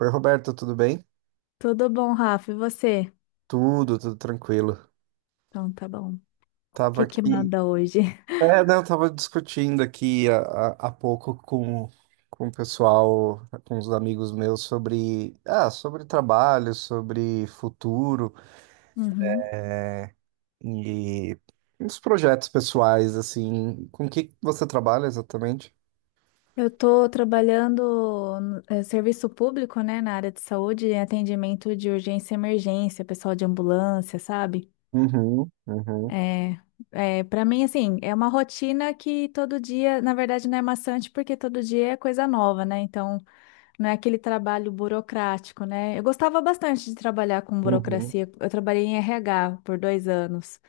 Oi, Roberto, tudo bem? Tudo bom, Rafa? E você? Tudo tranquilo. Então, tá bom. O Tava que que aqui. manda hoje? Não, tava discutindo aqui há pouco com o pessoal, com os amigos meus, sobre, sobre trabalho, sobre futuro Uhum. e uns projetos pessoais, assim. Com o que você trabalha exatamente? Eu tô trabalhando no serviço público, né, na área de saúde, em atendimento de urgência e emergência, pessoal de ambulância, sabe? Uhum, uhum, É, é, para mim, assim, é uma rotina que todo dia, na verdade, não é maçante porque todo dia é coisa nova, né? Então, não é aquele trabalho burocrático, né? Eu gostava bastante de trabalhar com uhum. burocracia. Eu trabalhei em RH por 2 anos.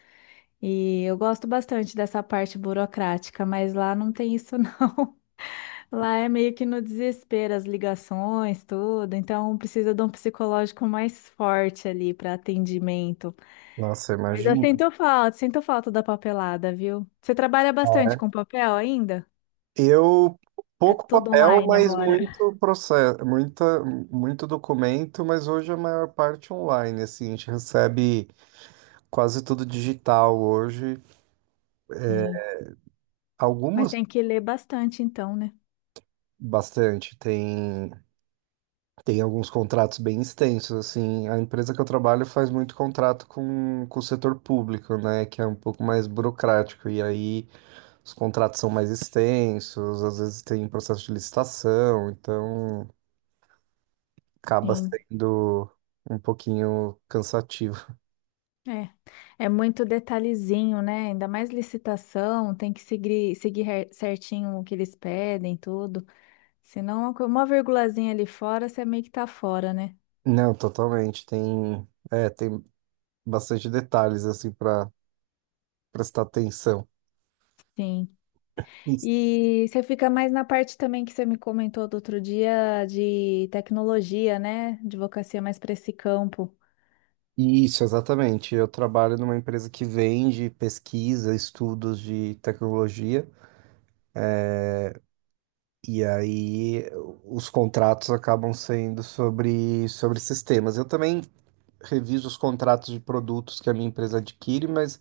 E eu gosto bastante dessa parte burocrática, mas lá não tem isso não. Lá é meio que no desespero as ligações, tudo, então precisa de um psicológico mais forte ali para atendimento. Nossa, Mas eu imagina. Sinto falta da papelada, viu? Você trabalha bastante com papel ainda? Eu É pouco tudo papel, online mas agora. muito processo, muito documento, mas hoje a maior parte online, assim, a gente recebe quase tudo digital hoje. Sim, mas Algumas tem que ler bastante então, né? bastante, tem alguns contratos bem extensos, assim. A empresa que eu trabalho faz muito contrato com o setor público, né, que é um pouco mais burocrático e aí os contratos são mais extensos, às vezes tem processo de licitação, então acaba Sim. sendo um pouquinho cansativo. É, é muito detalhezinho, né? Ainda mais licitação, tem que seguir, certinho o que eles pedem, tudo. Senão, uma virgulazinha ali fora, você meio que tá fora, né? Não, totalmente. Tem, é, tem bastante detalhes assim para prestar atenção. Sim. Isso, E você fica mais na parte também que você me comentou do outro dia de tecnologia, né? Advocacia mais para esse campo. Isso, exatamente. Eu trabalho numa empresa que vende pesquisa, estudos de tecnologia, e aí os contratos acabam sendo sobre sistemas. Eu também reviso os contratos de produtos que a minha empresa adquire, mas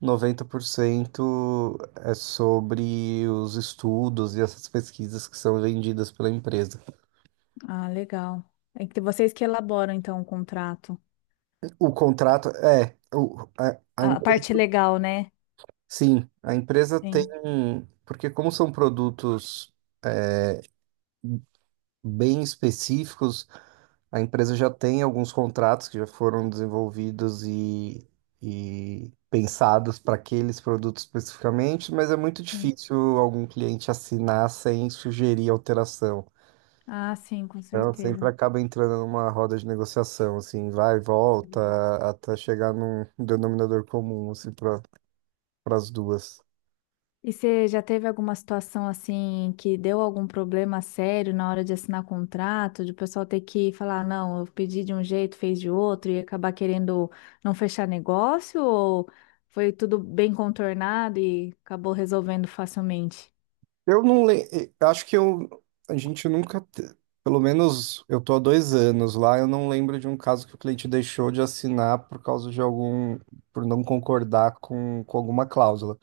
90% é sobre os estudos e essas pesquisas que são vendidas pela empresa. Ah, legal. É que vocês que elaboram, então, o contrato. O contrato é, a A parte legal, né? sim, a empresa tem, Sim. porque como são produtos bem específicos, a empresa já tem alguns contratos que já foram desenvolvidos e pensados para aqueles produtos especificamente, mas é muito Sim. difícil algum cliente assinar sem sugerir alteração. Ah, sim, com Ela certeza. sempre acaba entrando numa roda de negociação, assim, vai e volta, até chegar num denominador comum, assim, para as duas. E você já teve alguma situação assim que deu algum problema sério na hora de assinar contrato, de o pessoal ter que falar, não, eu pedi de um jeito, fez de outro, e acabar querendo não fechar negócio, ou foi tudo bem contornado e acabou resolvendo facilmente? Eu não lembro, acho que eu, a gente nunca, pelo menos eu tô há 2 anos lá, eu não lembro de um caso que o cliente deixou de assinar por causa de algum, por não concordar com alguma cláusula.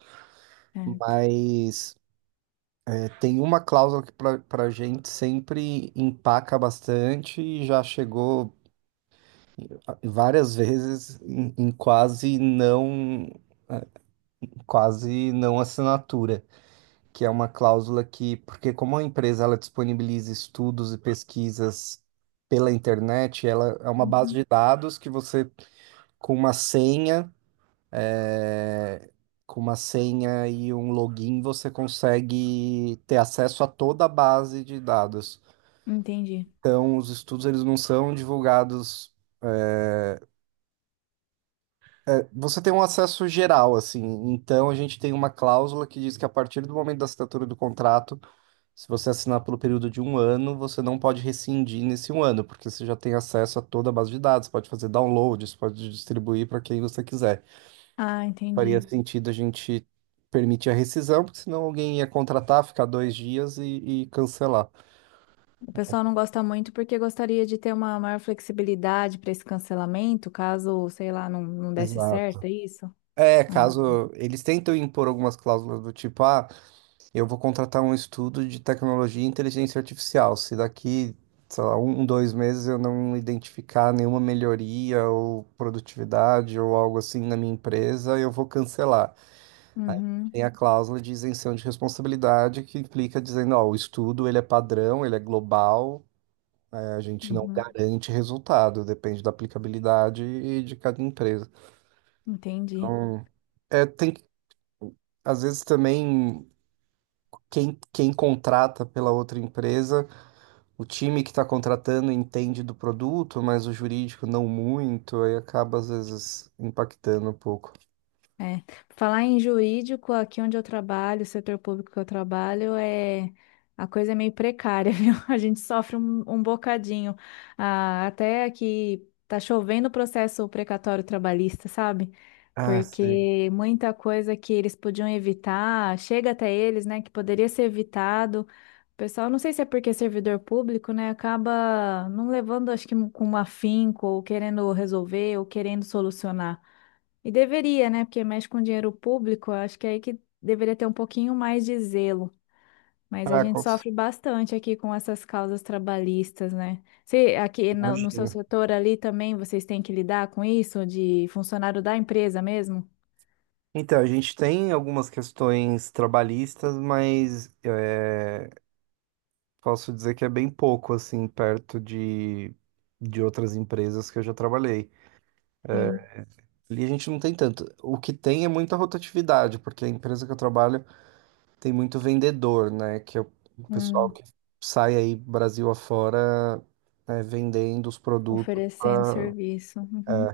Certo. Mas é, tem uma cláusula que para a gente sempre empaca bastante e já chegou várias vezes em, em quase não assinatura, que é uma cláusula que, porque como a empresa ela disponibiliza estudos e pesquisas pela internet, ela é uma base Uhum. de dados que você com uma senha, eh, com uma senha e um login você consegue ter acesso a toda a base de dados. Entendi. Então, os estudos eles não são divulgados. Você tem um acesso geral, assim. Então, a gente tem uma cláusula que diz que a partir do momento da assinatura do contrato, se você assinar pelo período de um ano, você não pode rescindir nesse um ano, porque você já tem acesso a toda a base de dados, pode fazer downloads, pode distribuir para quem você quiser. Ah, Faria entendi. sentido a gente permitir a rescisão, porque senão alguém ia contratar, ficar 2 dias e cancelar. O pessoal não gosta muito porque gostaria de ter uma maior flexibilidade para esse cancelamento, caso, sei lá, não desse Exato. certo, é isso? É, Ah. caso eles tentam impor algumas cláusulas do tipo, ah. Eu vou contratar um estudo de tecnologia e inteligência artificial. Se daqui, sei lá, um, 2 meses eu não identificar nenhuma melhoria ou produtividade ou algo assim na minha empresa, eu vou cancelar. Aí Uhum, tem a cláusula de isenção de responsabilidade que implica dizendo, ó, o estudo ele é padrão, ele é global, né, a gente não uhum. garante resultado, depende da aplicabilidade e de cada empresa. Entendi. Então, é, tem, às vezes também quem, quem contrata pela outra empresa. O time que está contratando entende do produto, mas o jurídico não muito, aí acaba às vezes impactando um pouco. É. Falar em jurídico, aqui onde eu trabalho, o setor público que eu trabalho, a coisa é meio precária, viu? A gente sofre um bocadinho. Ah, até que tá chovendo o processo precatório trabalhista, sabe? Ah, sim. Porque muita coisa que eles podiam evitar, chega até eles, né, que poderia ser evitado. O pessoal, não sei se é porque é servidor público, né, acaba não levando, acho que com um afinco, ou querendo resolver, ou querendo solucionar. E deveria, né? Porque mexe com dinheiro público, eu acho que é aí que deveria ter um pouquinho mais de zelo. Mas a Ah, gente sofre bastante aqui com essas causas trabalhistas, né? Se aqui no seu imagino. setor ali também vocês têm que lidar com isso, de funcionário da empresa mesmo? Então, a gente tem algumas questões trabalhistas, mas é, posso dizer que é bem pouco, assim, perto de outras empresas que eu já trabalhei. Sim. Ali a gente não tem tanto. O que tem é muita rotatividade, porque a empresa que eu trabalho tem muito vendedor, né? Que é o pessoal Hum, que sai aí Brasil afora, né, vendendo os produtos. oferecendo serviço. Uhum.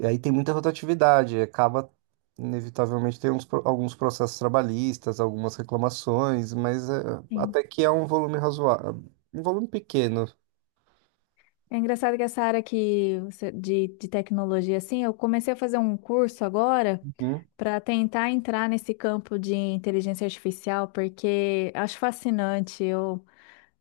E aí tem muita rotatividade, acaba inevitavelmente tem uns, alguns processos trabalhistas, algumas reclamações, mas é, Sim. até que é um volume razoável, um volume pequeno. É engraçado que essa área de tecnologia, assim, eu comecei a fazer um curso agora Uhum, para tentar entrar nesse campo de inteligência artificial, porque acho fascinante.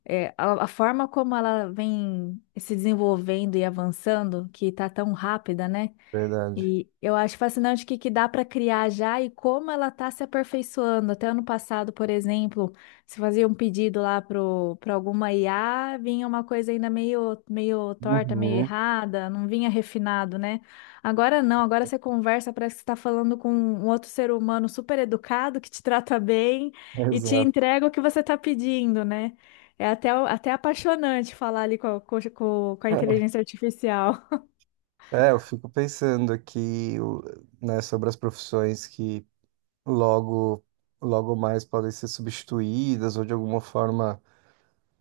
É, a forma como ela vem se desenvolvendo e avançando, que está tão rápida, né? verdade. E eu acho fascinante o que, que dá para criar já e como ela está se aperfeiçoando. Até ano passado, por exemplo, se fazia um pedido lá para alguma IA, vinha uma coisa ainda meio torta, meio Uhum, errada, não vinha refinado, né? Agora não, agora você conversa, parece que você está falando com um outro ser humano super educado que te trata bem e te exato. entrega o que você está pedindo, né? É até apaixonante falar ali a com a inteligência artificial. É, eu fico pensando aqui, né, sobre as profissões que logo, logo mais podem ser substituídas ou de alguma forma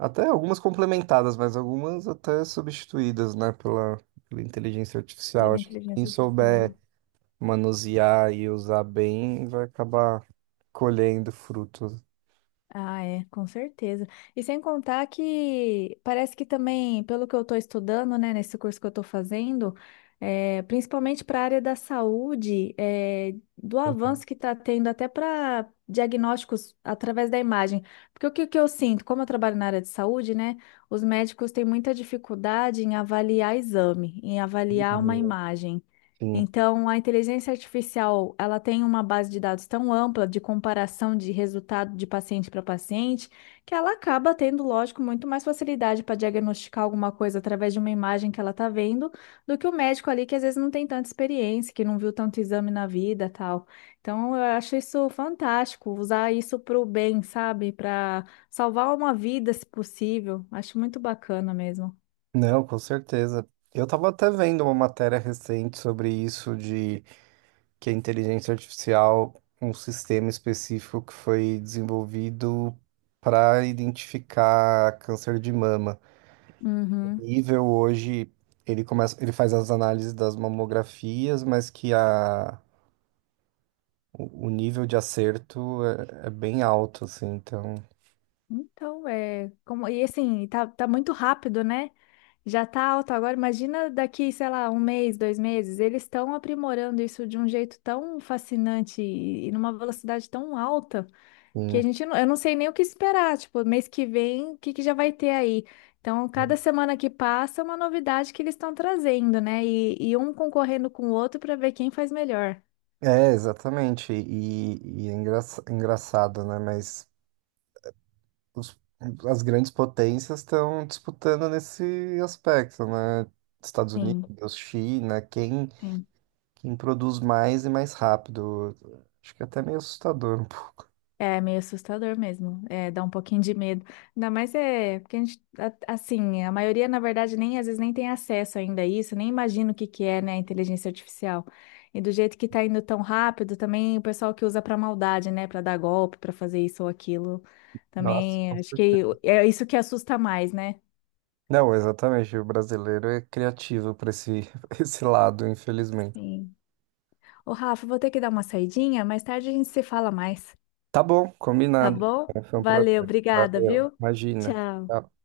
até algumas complementadas, mas algumas até substituídas, né, pela, pela inteligência artificial. Pela Acho que quem inteligência artificial, souber manusear e usar bem vai acabar colhendo frutos. ah, é, com certeza. E sem contar que parece que também, pelo que eu estou estudando, né, nesse curso que eu estou fazendo, é, principalmente para a área da saúde, é, do avanço que está tendo até para diagnósticos através da imagem. Porque o que, que eu sinto, como eu trabalho na área de saúde, né, os médicos têm muita dificuldade em avaliar exame, em avaliar uma imagem. Sim. Então, a inteligência artificial, ela tem uma base de dados tão ampla de comparação de resultado de paciente para paciente, que ela acaba tendo, lógico, muito mais facilidade para diagnosticar alguma coisa através de uma imagem que ela está vendo, do que o médico ali que às vezes não tem tanta experiência, que não viu tanto exame na vida, tal. Então, eu acho isso fantástico, usar isso para o bem, sabe? Para salvar uma vida, se possível. Acho muito bacana mesmo. Não, com certeza. Eu estava até vendo uma matéria recente sobre isso, de que a inteligência artificial, um sistema específico que foi desenvolvido para identificar câncer de mama. Uhum. Nível hoje, ele começa, ele faz as análises das mamografias, mas que a, o nível de acerto é, é bem alto, assim, então, Então, é, como, e assim, tá muito rápido, né? Já tá alto agora. Imagina daqui, sei lá, 1 mês, 2 meses. Eles estão aprimorando isso de um jeito tão fascinante e numa velocidade tão alta que a sim. gente não, eu não sei nem o que esperar. Tipo, mês que vem, o que que já vai ter aí? Então, cada semana que passa é uma novidade que eles estão trazendo, né? E um concorrendo com o outro para ver quem faz melhor. É, exatamente, e é engraçado, né, mas os- as grandes potências estão disputando nesse aspecto, né, Estados Sim, Unidos, China, quem, sim. quem produz mais e mais rápido, acho que é até meio assustador um pouco. É meio assustador mesmo, é, dá um pouquinho de medo. Ainda mais é, porque assim, a maioria, na verdade, nem às vezes nem tem acesso ainda a isso, nem imagina o que que é, né, a inteligência artificial. E do jeito que tá indo tão rápido, também o pessoal que usa pra maldade, né, pra dar golpe, pra fazer isso ou aquilo, Nossa, também acho que é isso que assusta mais, né? não, exatamente. O brasileiro é criativo para esse, esse lado, infelizmente. Sim. Ô, Rafa, vou ter que dar uma saidinha, mais tarde a gente se fala mais, Tá bom, tá combinado. bom? Foi um Valeu, prazer. obrigada, Valeu. viu? Imagina. Tchau. Tchau.